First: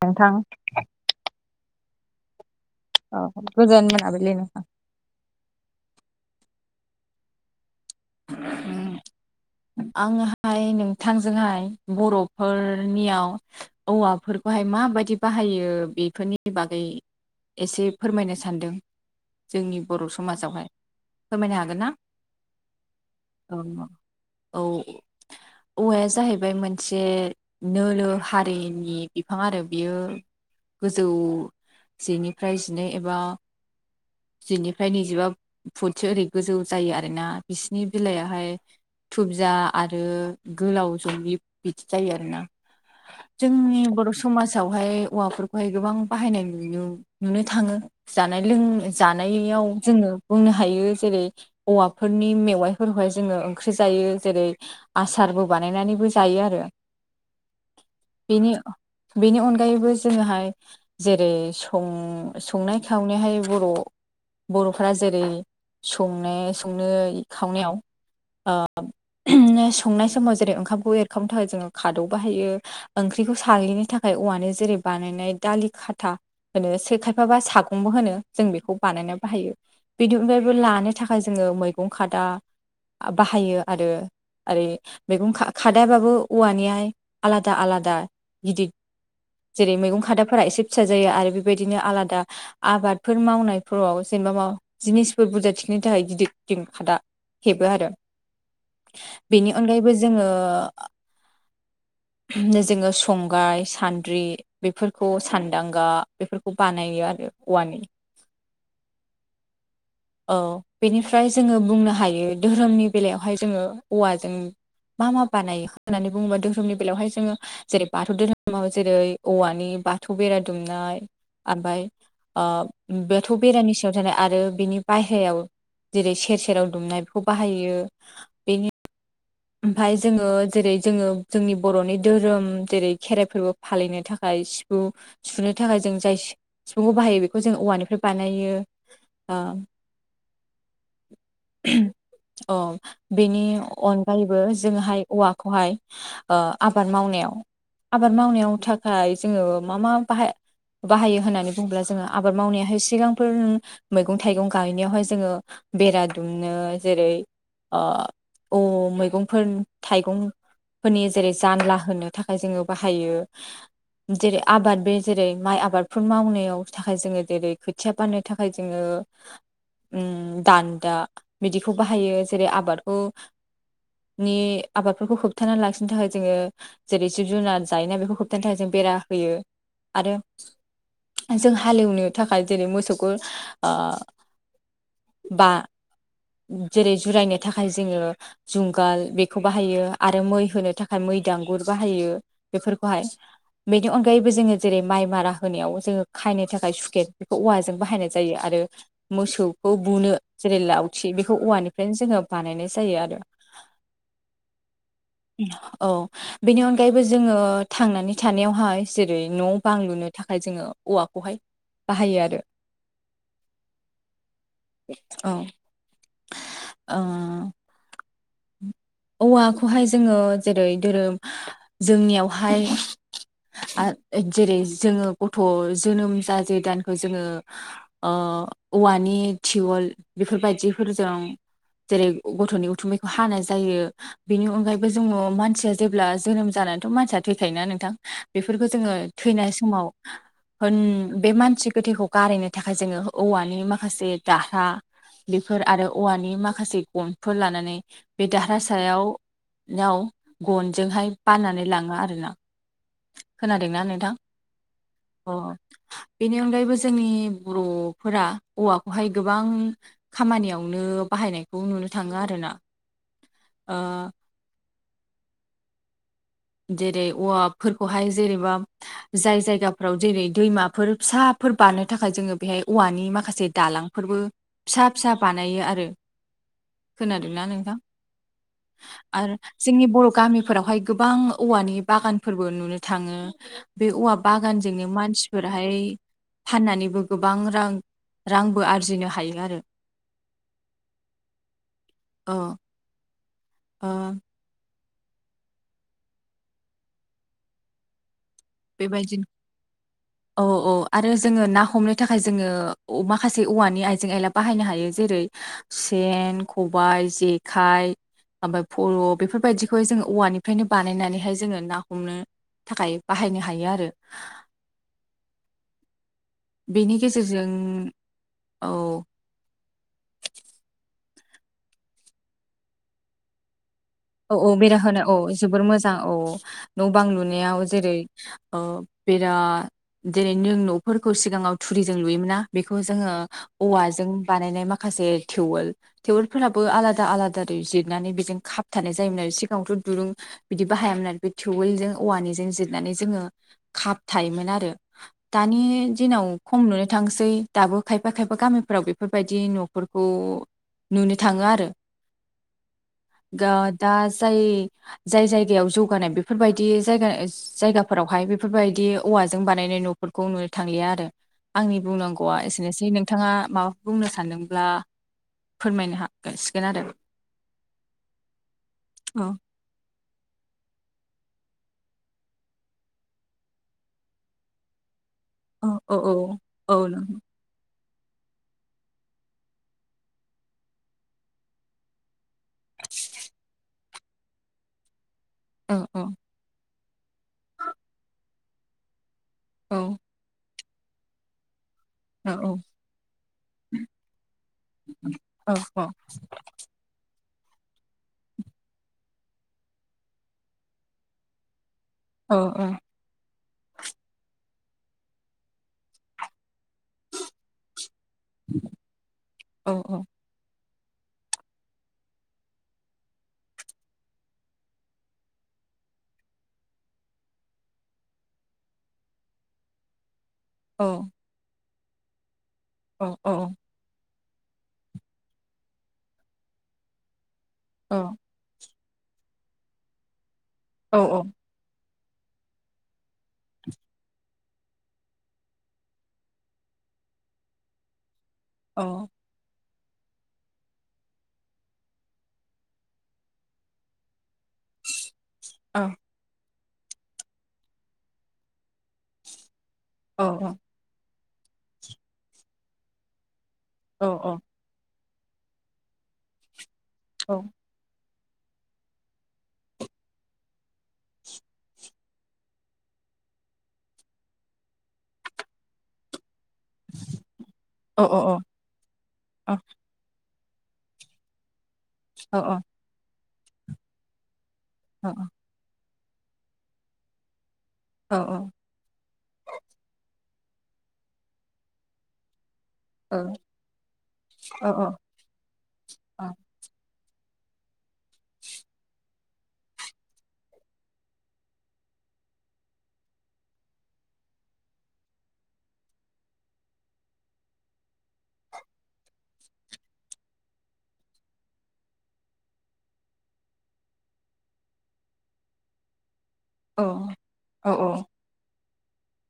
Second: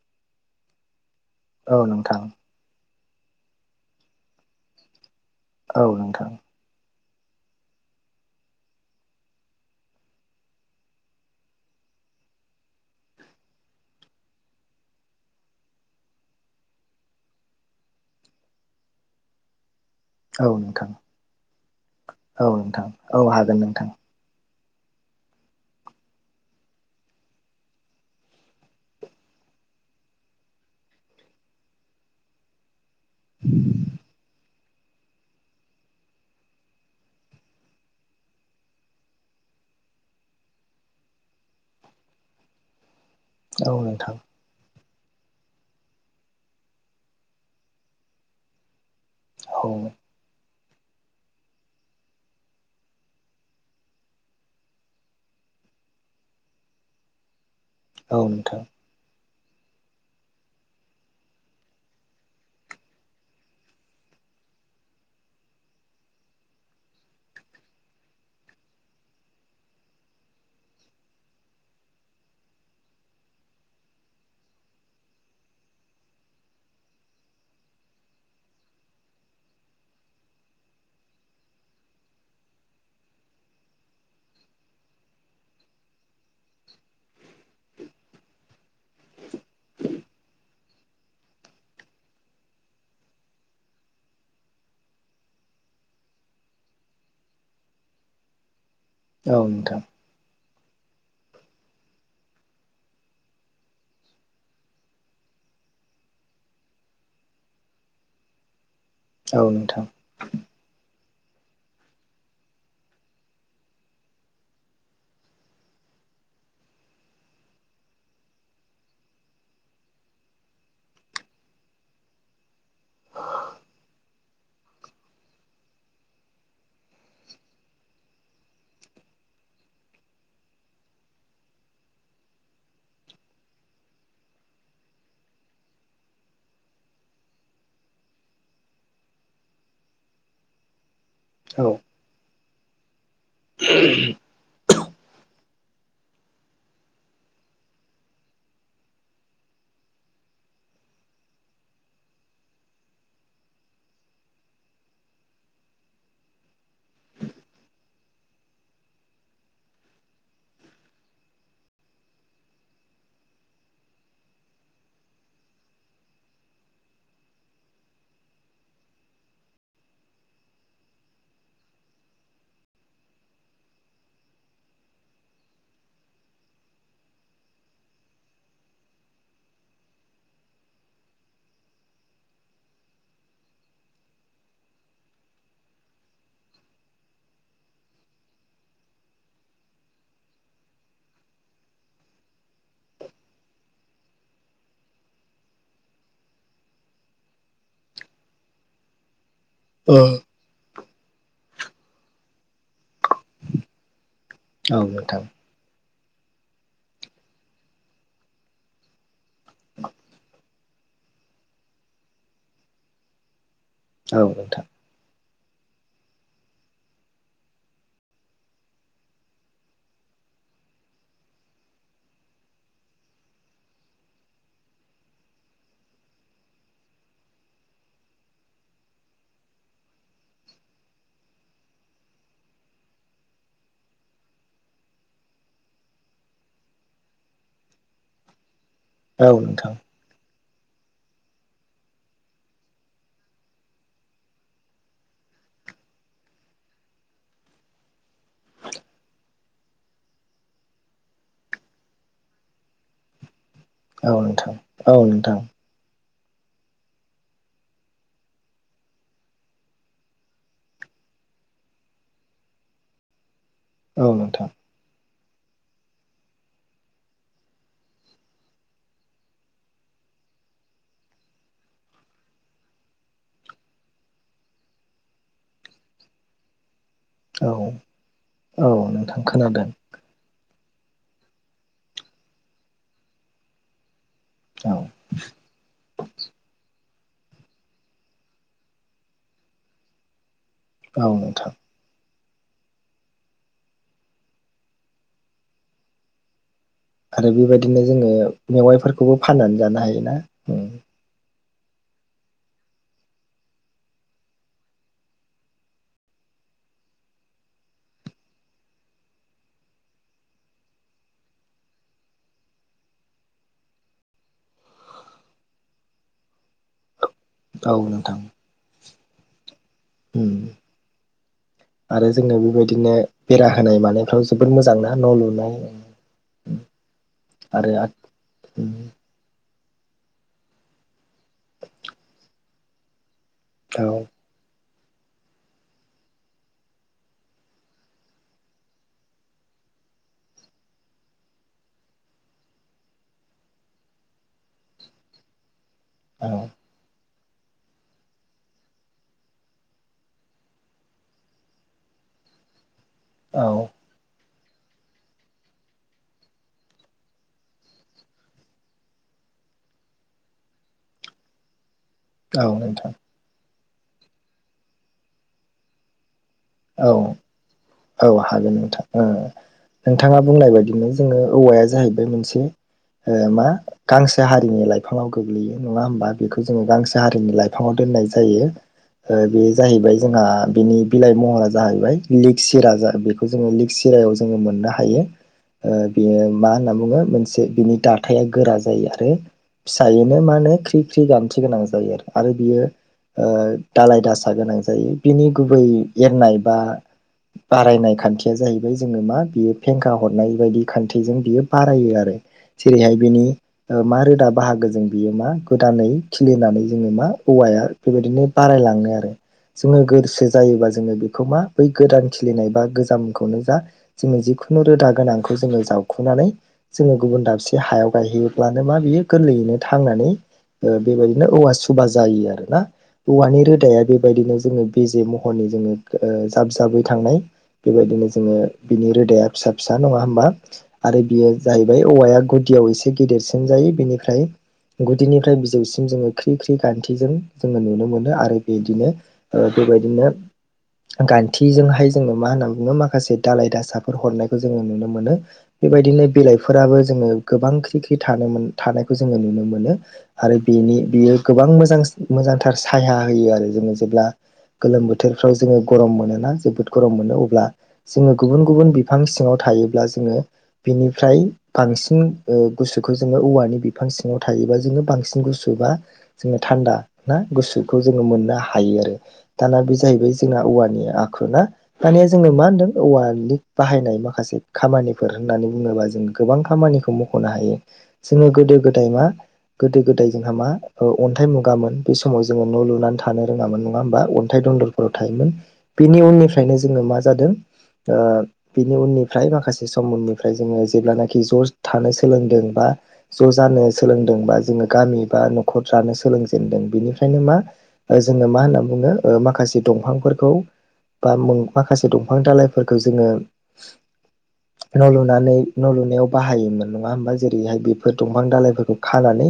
नोंथां? औ नोंथां। अ गोजोन मोनाबिलि नोंथां। औ नोंथां। उम आङोहाय नोंथांजोंहाय बर'फोरनियाव औवाफोरखौहाय मा माबायदि बाहायो बेफोरनि बागै एसे फोरमायनो सान्दों। जोंनि बर' औ समाजावहाय नोंथां फोरमायनो हागोन ना? औ नोंथां औ हागोन नोंथां। औ औवाया जाहैबाय मोनसे नोलो हारिनि बिफां आरो बियो गोजौ जेनिफ्राय जिनै एबा जिनिफ्राय नैजिबा फुटसो ओरै गोजौ जायो आरोना। बिसिनि बिलइायाहाय। थुबजा आरो गोलाव जनि बिदि जायो आरोना। औ जोंनि बर' नोंथां समाजावहाय। औवाफोरखौहाय गोबां बाहायनाय नु नुनो थाङो जानाय लों औ जानायाव जोङो बुंनो हायो जेरै औवाफ फोरनि मेवाइफोरखौहाय जोङो ओंख्रि जायो जेरै आसारबो बानायनानैबो जायो आरो। [inaudible] औ बेनि नोंथां। बेनि अनगायैबो जोङोहाय जेरैं संनाय खावनायहाय बर' बर'फोरा जेरै संनो संनो खावनायाव ओ संनाय समाव जेरै ओंखामखौ एरखांनो थाखाय जोङो खादौ बाहायो ओंख ओंख्रिखौ साग्लिनो थाखाय औवानो जेरै बानायनाय दालि खाथा। होनो खायफाबा सागंबो होनो जों बेखौ बानायनो बाहायो बिनि अनगायबो लानो थाखाय ज जोङो मैगं खादा बाहायो आरो। ओरै मैगं खादायाबाबो औवानिहाय आलादा आलादा गिद जेरै मैगं खादाफोरा एसे फिसा जायो आरो बेबायदिनो आलादा आबादफोर मावनायफोराव जे वा माव जिनिस बुरजा थिखोन- नि थाखाय गिदिर गिदिर खादा हेबो आरो औ बेनि नोंथां अनगायैबो जोङो। जोङो संग्राइ सान्द्रि बेफोरखौ सान्दांगा बेफोरखौ बानायो। आरो औवानि। औ नोंथां। औ बेनिफ्राय जोङो बुंनो हायो धोरोमनि बेलायावहाय जोङो औवाजों। मा मा बानायो होननानै बुङोबा धोरोमनि बेलायावहाय जोङो जेरै बाथौ धोरोमाव जेरै औवानि- बाथौ बेरा दुमनाय। ओमफ्राय ओ बाथौ बेरानि सायाव थानाय आरो बिनि बायहायाव जेरै सेर सेराव दुमनाय बेखौ बाहायो बेनि ओमफाय जोङो जेरै जोङो जोंनि बर'नि धोरोम जेरै खेराइ फोरबो फालिनो थाखाय सिफुं सुनो थाखाय जों जाय सिफुंखौ बाहायो बेखौ जों औवानिफ्राय बानायो। ओ। औ। औ बेनि अन गायैबो जोंहाय औवाखौहाय आबाद मावनायाव आबाद मावनायाव थाखाय जोङो मा मा बाहा बाहायो होननानै बुङोब्ला जोङो आबाद मावनायाहाय सिगांफोर मैगं थाइगं गायनायावहाय जोङो। बेरा दुमनो जेरै औ मैगंफोर थाइगं फोरनि जेरै जानला होनो थाखाय जोङो बाहायो। जेरै आबाद बे जेरै माइ आबादफोर मावनायाव थाखाय जोङो जेरै खोथिया बाननो थाखाय जोङो उम दान्दा बिदिखौ बाहायो जेरै आबादखौ नि आबादफोरखौ होबथाना लाखिनो थाखाय जोङो जेरै जिब - जुनार जायो ना बेखौ होबथानो थाखाय जों बे रा होयो आरो। जों हालेवनो थाखाय जेरै मोसौखो ओ बा जेरै जुरायनो थाखाय जोङो। जुंगाल बेखौ बाहायो आरो मै होनो थाखाय मै दांगुर बाहायो बेफोरखौहाय। बेनि अनगायैबो जोङो जेरै माइ मारा होनायाव जोङो खायनो थाखाय सुकेट बेखौ औवाजों बाहायनाय जायो आरो आरो मोसौखौ औ बुनो नोंथां जेरै लावथि बेखौ औवानिफ्रायनो जोङो बानायनाय जायो आरो औ नोंथां औ। बेनि अनगायैबो जोङो थांनानै थानायावहाय जेरै न' बां लुनो थाखाय जोङो औवाखौ हाय बाहायो आरो। औ नोंथां। औ ओ। औवाखौहाय जोङो जेरै धोरोम जोंनियावहाय जेरै जोङो गथ' जोनोम जाजे दानखौ जोङो औवानि थिवोल बेफोरबायदिफोरजों जेरै गथ'नि उथुमैखौ हानाय जायो बेनि अनगायैबो जोङो मानसिया जेब्ला जोनोम जानानैथ' मानसिया थैखायो नोंथां बे फोरखौ जोङो औ थैनाय नोंथां समाव होन बे मानसि गोथैखौ गारैनो थाखाय जोङो औवानि माखासे दाहा बेफोर आरो औवानि माखासे गनफोर लानानै बे दाह फिसायावाव [unintelligible] गनजोंहाय बाननानै लाङो आरोना खोनादोंना नोंथां औ औ अ बेनि अनगायैबो जोंनि बर'फोरा औवाखौहाय गोबां खामानियावनो बाहायनायखौ नुनो थाङो आरो ना औ नोंथां जेरै औवाफोरखौहाय जेनेबा जाय जायगाफोराव जेरै दैमाफोर फिसाफोर बारनो थाखाय जोङो बेहाय औवानि माखासे दालां फोरबो फिसा फिसा बानायो आरो खोनादोंना औ नोंथां औ नोंथां आरो खोनादों जोंनि बर' गामि फोरावहाय गोबां औवानि बागानफोरबो नुनो थाङो बे औवा औ बागानजोंनो मानसिफोरहाय फाननानैबो गोबां रां रांबो आरजिनो हायो आरो। औ नोंथां औ ओ आरो बे बायदिनो जोङो मेवाइफोरखौबो बेबायदिनो फाननानै जानो हायोना? औ औ आरो जोङो ना हमनो थाखाय जोङो माखासे औवानि आइजें आयला बाहायनो हायो। जेरै सेन ख बाइ जेखाइ ओमफ्राय फल' बेफोरबायदिखौहाय जोङो औवानिफ्रायनो बानायनानैहाय जोङो ना हमनो थाखाय बाहायनो हायो आरो। बेनि गेजेरजों औ नोंथां औ उम आरो जोङो बे बायदिनो बेरा होनाय मानायफ्राव औ जोबोद औ बेरा मोजां ना होना औ न' लुनाय जोबोर मोजां औ न' बां लुनायाव आरो जेरै ओ उम बेरा जेरै नों न'फोरखौ सिगाङाव थुरिजों लुयोमोना बेखौ जोङो औवाजों औ बानायनाय मा खासे थेवेल थेवलफोराबो आलादा आलादा जिरनानै बेजों खाब थानाय जायोमोन आरो सिगाङावथ' दुरुं बिदि बाहायामोन आरो बे थेवेलजों औवानि जोङो जिरनानै जोङो खाब थायोमोन आरो दानि दिनाव औ खम नुनो थांसै सै दाबो खायफा खायफा गामिफ्राव बेफोरबायदि न'फोरखौ नुनो थाङो आरो औ गा दास जाय जायगायाव जौगानाय बेफोरबायदि जायगाफोरावहाय बेफोर बायदि औवा औवा बाननाय न'खौ नुनो थांलिया आरो आंनि बुंनांगौआ औ एसेनोसै नोंथां नोंथाङा माबाफोर बुंनो सानदोंब्ला फोरमायनो हा सिगोन औ आरो। औ हागोन नोंथां औ नोंथाङा बुंनाय बायदिमोन जोङो औवाया जाहैबाय मोनसे मा गांसे हारिनि लाइफाङाव गोग्लैयो औ नङा होमबा बेखौ जोङो औ गांसे हारिनि लाइफाङाव दोननाय जायो ओ बेयो जाहैबाय जोंहा बिनि बिलाइ महरा जाहैबाय लिग सिरा बेखौ जोङो लिग सिरायाव जोङो मोननो हायो। बेयो मा होनना बुङो मोनसे बिनि दाथायाइा गोरा जायो आरो फिसायनो माने होनो ख्रि ख्रि गान्थि गोनां जायो आरो बियो दालाय दासा गोनां जायो बिनि गुबै एरनाय बा बारायनाय खान्थिया जाहैबाय जोङो मा बियो फेंखा हरनाय बायदि खान्थिजों बियो बार रायो आरो जेरैहाय बिनि मा रोदा बाहागो जों बियो मा गोदानै खिलिनानै जोङो मा औवाया बे बायदिनो बारायलाङो आरो जोङो गोरसो जायोब्ला जोङो बेखौ मा बै गोदान खिलिनाय बा गोजामखौनो जा जोङो जिखुनु रोदा गोनांखौ जोङो जाव खुनानै जोङो गुबुन दाबसे हायाव गायहैयोब्लानो मा बियो गोरलैयैनो थांनानै ओ बेबायदिनो औवा सुबा जायो आरो ना औवानि रोदाया बे बायदिनो जोङो बिजे महरनि जोङो जाब जाबै थांनाय बेबायदिनो जोङो बिनि रोदाया फिसा फिसा नङा होमबा? आरो बियो जाहैबाय औवाया गुदियाव एसे गिदेरसिन जायो। बेनिफ्राय गुदिनिफ्राय बिजौसिम जोङो ख्रि ख्रि गान्थिजों जोङो नुनो मोनो आरो बिदिनो ओ बेबायदिनो गान्थिजोंहाय जोङो मा होनना बुङो माखासे दालाय दासाफोर हरनाय जोङो नुनो मोनो। बेबायदिनो बिलाइ फोराबो जोङो गोबां ख्रि ख्रि थानो थानायखौ जोङो नुनो मोनो आरो बेनि बेयो गोबां मोजां मोजांथार सायहा होयो आरो जोङो जेब्ला गोलोम बो थोरफ्राव जोङो गरम मोनोना जोबोद गरम मोनो अब्ला जोङो गुबुन गुबुन बिफां सिङाव थायोब्ला जोङो बिनिफ्राय बांसिन ओ गुसुखौ जोङो औवानि बिफां सिङाव थायोबा जोङो बांसिन गुसु बा जोङो थान्दा ना गुसुखौ जोङो मोननो हायो आरो दाना बे जाहैबाय जोंना औवानि आखु ना दानिया जोंनो मा होनदों औवानि बाहायनाय माखासे खामानिफोर होननानै बुङोबा जों गोबां खामानिखौ मख'नो हायो जोङो गोदो गोदाय मा गोदो गोदाय जोंहा मा ओ अन्थाइ मुगामोन बे समाव जोङो न' लुनानै थानो रोङामोन नङा होमबा अन्थाइ दनदरफोराव थायोमोन बेनि उननिफ्रायनो जोङो मा जादों ओह बिनि उननिफ्राय माखासे सम उननिफ्राय जोङो जेब्लानाखि ज'ज थानो सोलोंदों बा ज' जानो सोलोंदों बा जोङो गामि बा न'खर जानो सोलोंजेनदों बेनिफ्रायनो मा ओ जोङो मा होनना बुङो ओह माखासे दंफांफोरखौ बा मुं माखासे दालाइफोरखौ जोङो न' लुनानै न' लुनायाव बाहायोमोन नङा होमबा जेरैहाय बेफोर नों दंफां दालाइफोरखौ खानानै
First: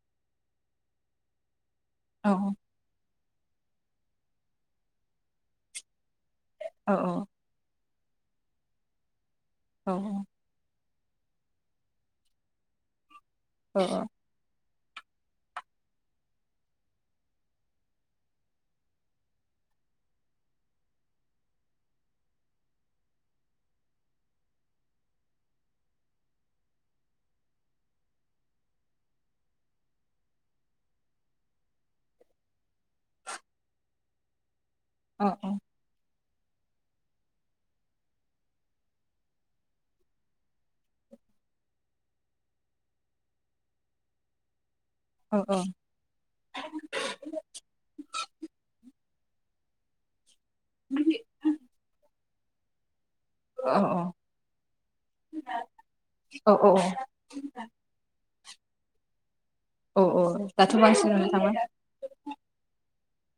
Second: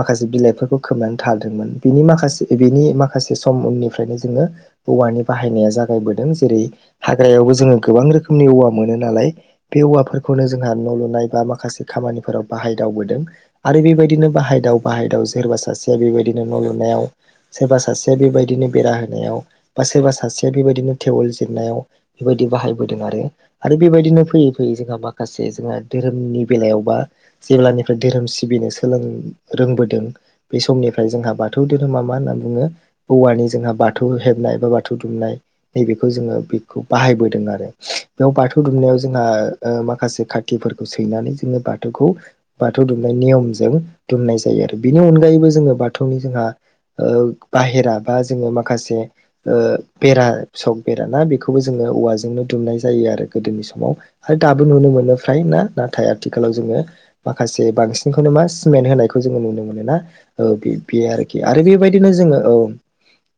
माखासे बिलाइफोरखौ खोबनानै थादोंमोन बिनि औ माखासे बि बिनि माख माखासे सम उननिफ्रायनो जोङो औवानि बाहायनाया जागायबोदों जेरै औ हाग्रायावबो जोङो गोबां रोखोमनि औवा मोनो नालाय बे औ औवाफोरखौनो जोंहा न' लु नाय बा माखासे खामानिफोराव बाहायदावबोदों औ आरो बेबादिनो बाहायदाव बाहायदाव सोरबा सासेया बेबायदिनो न' लुनायाव सोरबा सासेया बेबायदिनो बेरा होनायाव बा सोरबा सासेया बेबायदिनो टेबोल जिरनायाव बेबायदि बाहायबोदों आरो आरो बेबायदिनो फैयै फैयै जोङा माखासे जोंहा धोरोमनि बेलायावबा जेब्लानिफ्राय धोरोम सिबिनो सोलों रों बोदों बे समनिफ्राय जोंहा बाथौ धोरोमा मा होननान बुङो औवानि जोंहा बाथौ हेबनाय बा बाथौ औ दुमनाय नै बेखौ जोङो बेखौ बाहायबोदों आरो बेयाव बाथौ दुमनायाव जोंहा ओह माखासे खाथिफोरखौ सैनानै जों बाथौखौ बाथौ दुमनाय नियमजों दुमनाय जायो आरो बिनि अनगायैबो जोङो बाथौनि जोंहा ओह बाहेरा बा जोङो माखासे ओह बेरा सक बेरा ना बेखौबो जोङो औवाजोंनो दुमनाय जायो आरो गोदोनि समाव आरो दाबो नुनो मोनो फ्राय ना नाथाय औ आथिखालाव जोङो माखासे बांसिनखौनो मा सिमेत्त होनायखौ जोङो नुनो मोन ना औ बे दाथ' बे बांसिन नुनो आरोखि थाङो आरो बेबायदिनो जोङो औ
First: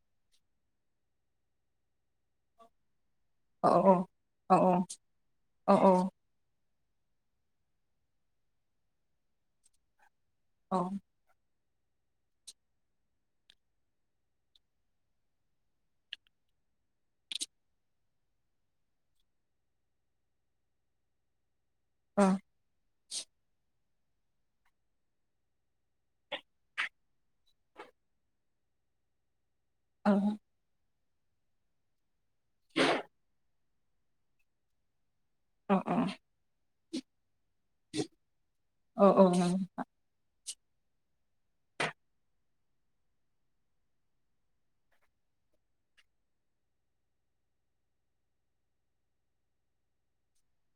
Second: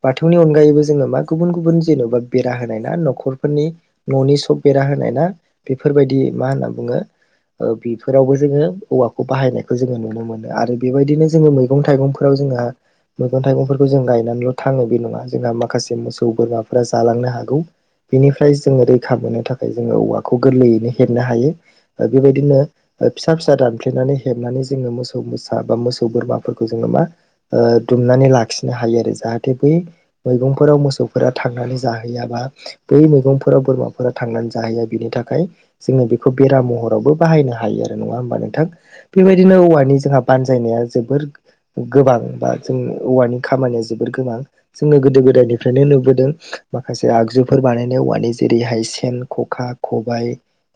बाथौनि अनगायैबो जोङो मा गुबुन गुबुन जेन'बा बेरा होनाय ना न' नखरफोरनि औ न'नि औ सब बेरा होनाय ना औ बेफोरबायदि मा होनना बुङो ओ बेफोरावबो जोङो औवाखौ बाहायनायखौ जोङो नुनो मोनो आरो औ बेबायदिनो जोङो मै मैगं थाइगंफोराव जोंहा मैगं थाइगंफोरखौ जों गायनानैल' थाङो बे नङा जोंहा मा माखासे मोसौ बोरमाफोरा जालांनो हागौ बेनिफ्राय जोङो रैखा मोननो थाखाय जोङो औवाखौ गोरलैयैनो हेबनो हायो ओ औ बेबायदिनो ओह फिसा फिसा दानफ्लेनानै हेबनानै जोङो मोसौ मोसा बा मोसौ बोरमाफोरखौ जोङो मा ओ दुम दुमनानै लाखिनो हायो आरो जाहाथे बै औ फ्राव मोसौफोरा थांनानै जाहैया बा बै मैगंफोराव बोरमाफोरा थांनानै जाहैया बेनि था खाय जोङो बेखौ बेरा महरावबो बाहायनो हायो आरो नङा होमबा नोंथां औ बेबायदिनो औवानि जोंहा बानजायनाया जोबोर गोबां बा जों औवानि खामानिया जोबोर गोबां। जोङो गोदो गोदायनिफ्रायनो नुबोदों माखासे आगजुफोर बानायनायाव औवानि जेरैहाय- सेन ख'खा खबाय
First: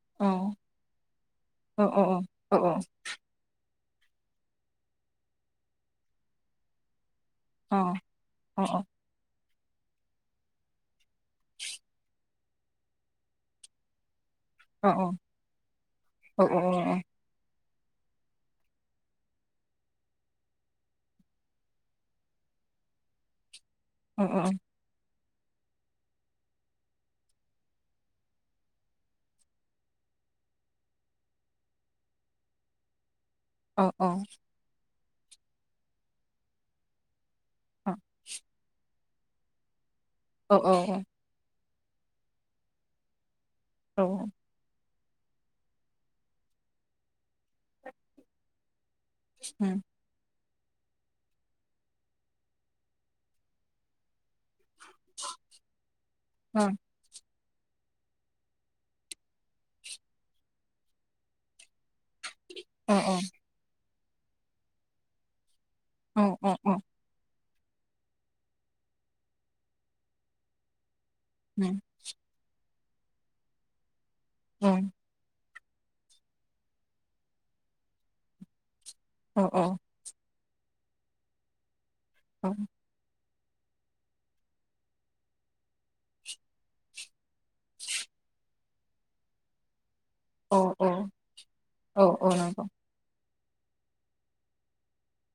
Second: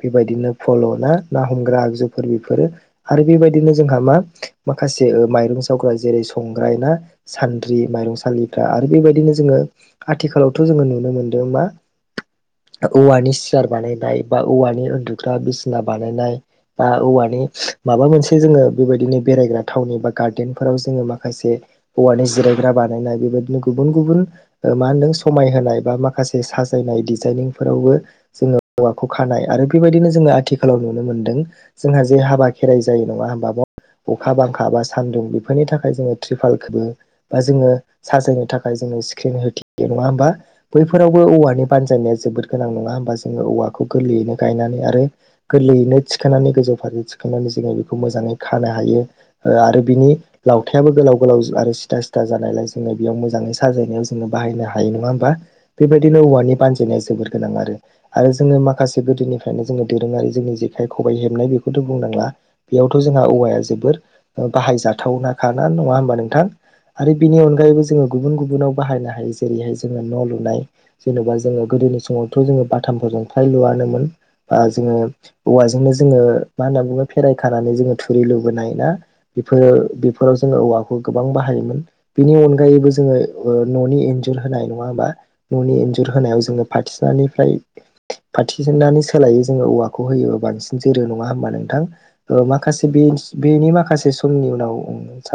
बेबायदिनो फल' ना ना हमग्रा आगजुफोर औ बेफोरो औ आरो बेबायदिनो जोंहा मा माखासे माइरं जावग्रा जेरै- संग्राय ना सान्द्रि माइरं सालिग्रा बेबायदिनो जोङो आथिखालावथ' जोङो नुनो मोनदों मा औवानि सियार बानायबाय बा औवानि उन्दुग्रा बिसिना बानायनाय बा औवानि माबा मोनसे जोङो बेबायदिनो बेरायग्रा थावनि बा गार्डेन फोराव जोङो माखासे औवानि जिरायग्रा बा बानायनाय बेबादिनो गुबुन गुबुन ओ मा होनदों सि समाय होनाय बा माखासे साजायनाय डिजाइनिं फोरावबो जोङो औवाखौ खानाय आरो बेबायदिनो जों आथिखालाव नुनो मोन्दों जोंहा जे हाबा खेराइ जायो नङा होम बाब' अखा बांखा बा सानदुं बेफोरनि थाखाय जोङो त्रिपाल खोङो बा जोङो साजायनो थाखाय जोङो स्क्रिन होथियो नङा होमबा बैफोरावबो औवानि बानजायनाया जोबोद गोनां नङा होमबा जोङो औवाखौ गोरलैयैनो गायनानै आरो गोरलैयैनो थिखांनानै गोजौ फारसे थिखांनानै जोङो बेखौ मोजाङै खानो हायो आरो बिनि लावथायाबो गोलाव गोलाव आरो सिदा सिदा जानायलाय जोङो बेयाव मोजाङै साजायनायाव जोङो बाहायनो हायो नङा होमबा बेबायदिनो औवानि बानजायनाया जोबोर गोनां आरो आरो जोङो माखासे गोदोनिफ्रायनो जोङो दोरोङारि जोंनि जेखाय खबाइ हेबनाय बेखौथ' बुंनांला बेयावथ' जोंहा औवाया जोबोर ओ बाहायजाथावना खाना नंआ होनबा नोंथां आरो बिनि अनगायैबो जोङो गुबुन गु बुनाव बाहायनो हायो जेरैहाय जोङो न' लुनाय जेन'बा जोङो गोदोनि समावथ' जोङो बा थामफोरजों फ्राय लुआनोमोन ओ जोङो औवाजोंनो जोङो मा होनना बुङो फेराय खानानै जोङो थुरि लुबोनाय ना बेफोरो बेफोराव जोङो औवाखौ गोबां बाहायोमोन बेनि अनगायैबो जोङो ओ न'नि एन्जुर होनाय नङा होमबा न'नि एन्जुर होनायाव जोङो फाथिसिनानिफ्राय फाथिसिनानि सोलायै जोङो औवा खौ होयोबा बांसिन जोरो नङा होमबा नोंथां औ ओ नंगौ माखासे बे बेनि माखासे समनि उनाव सा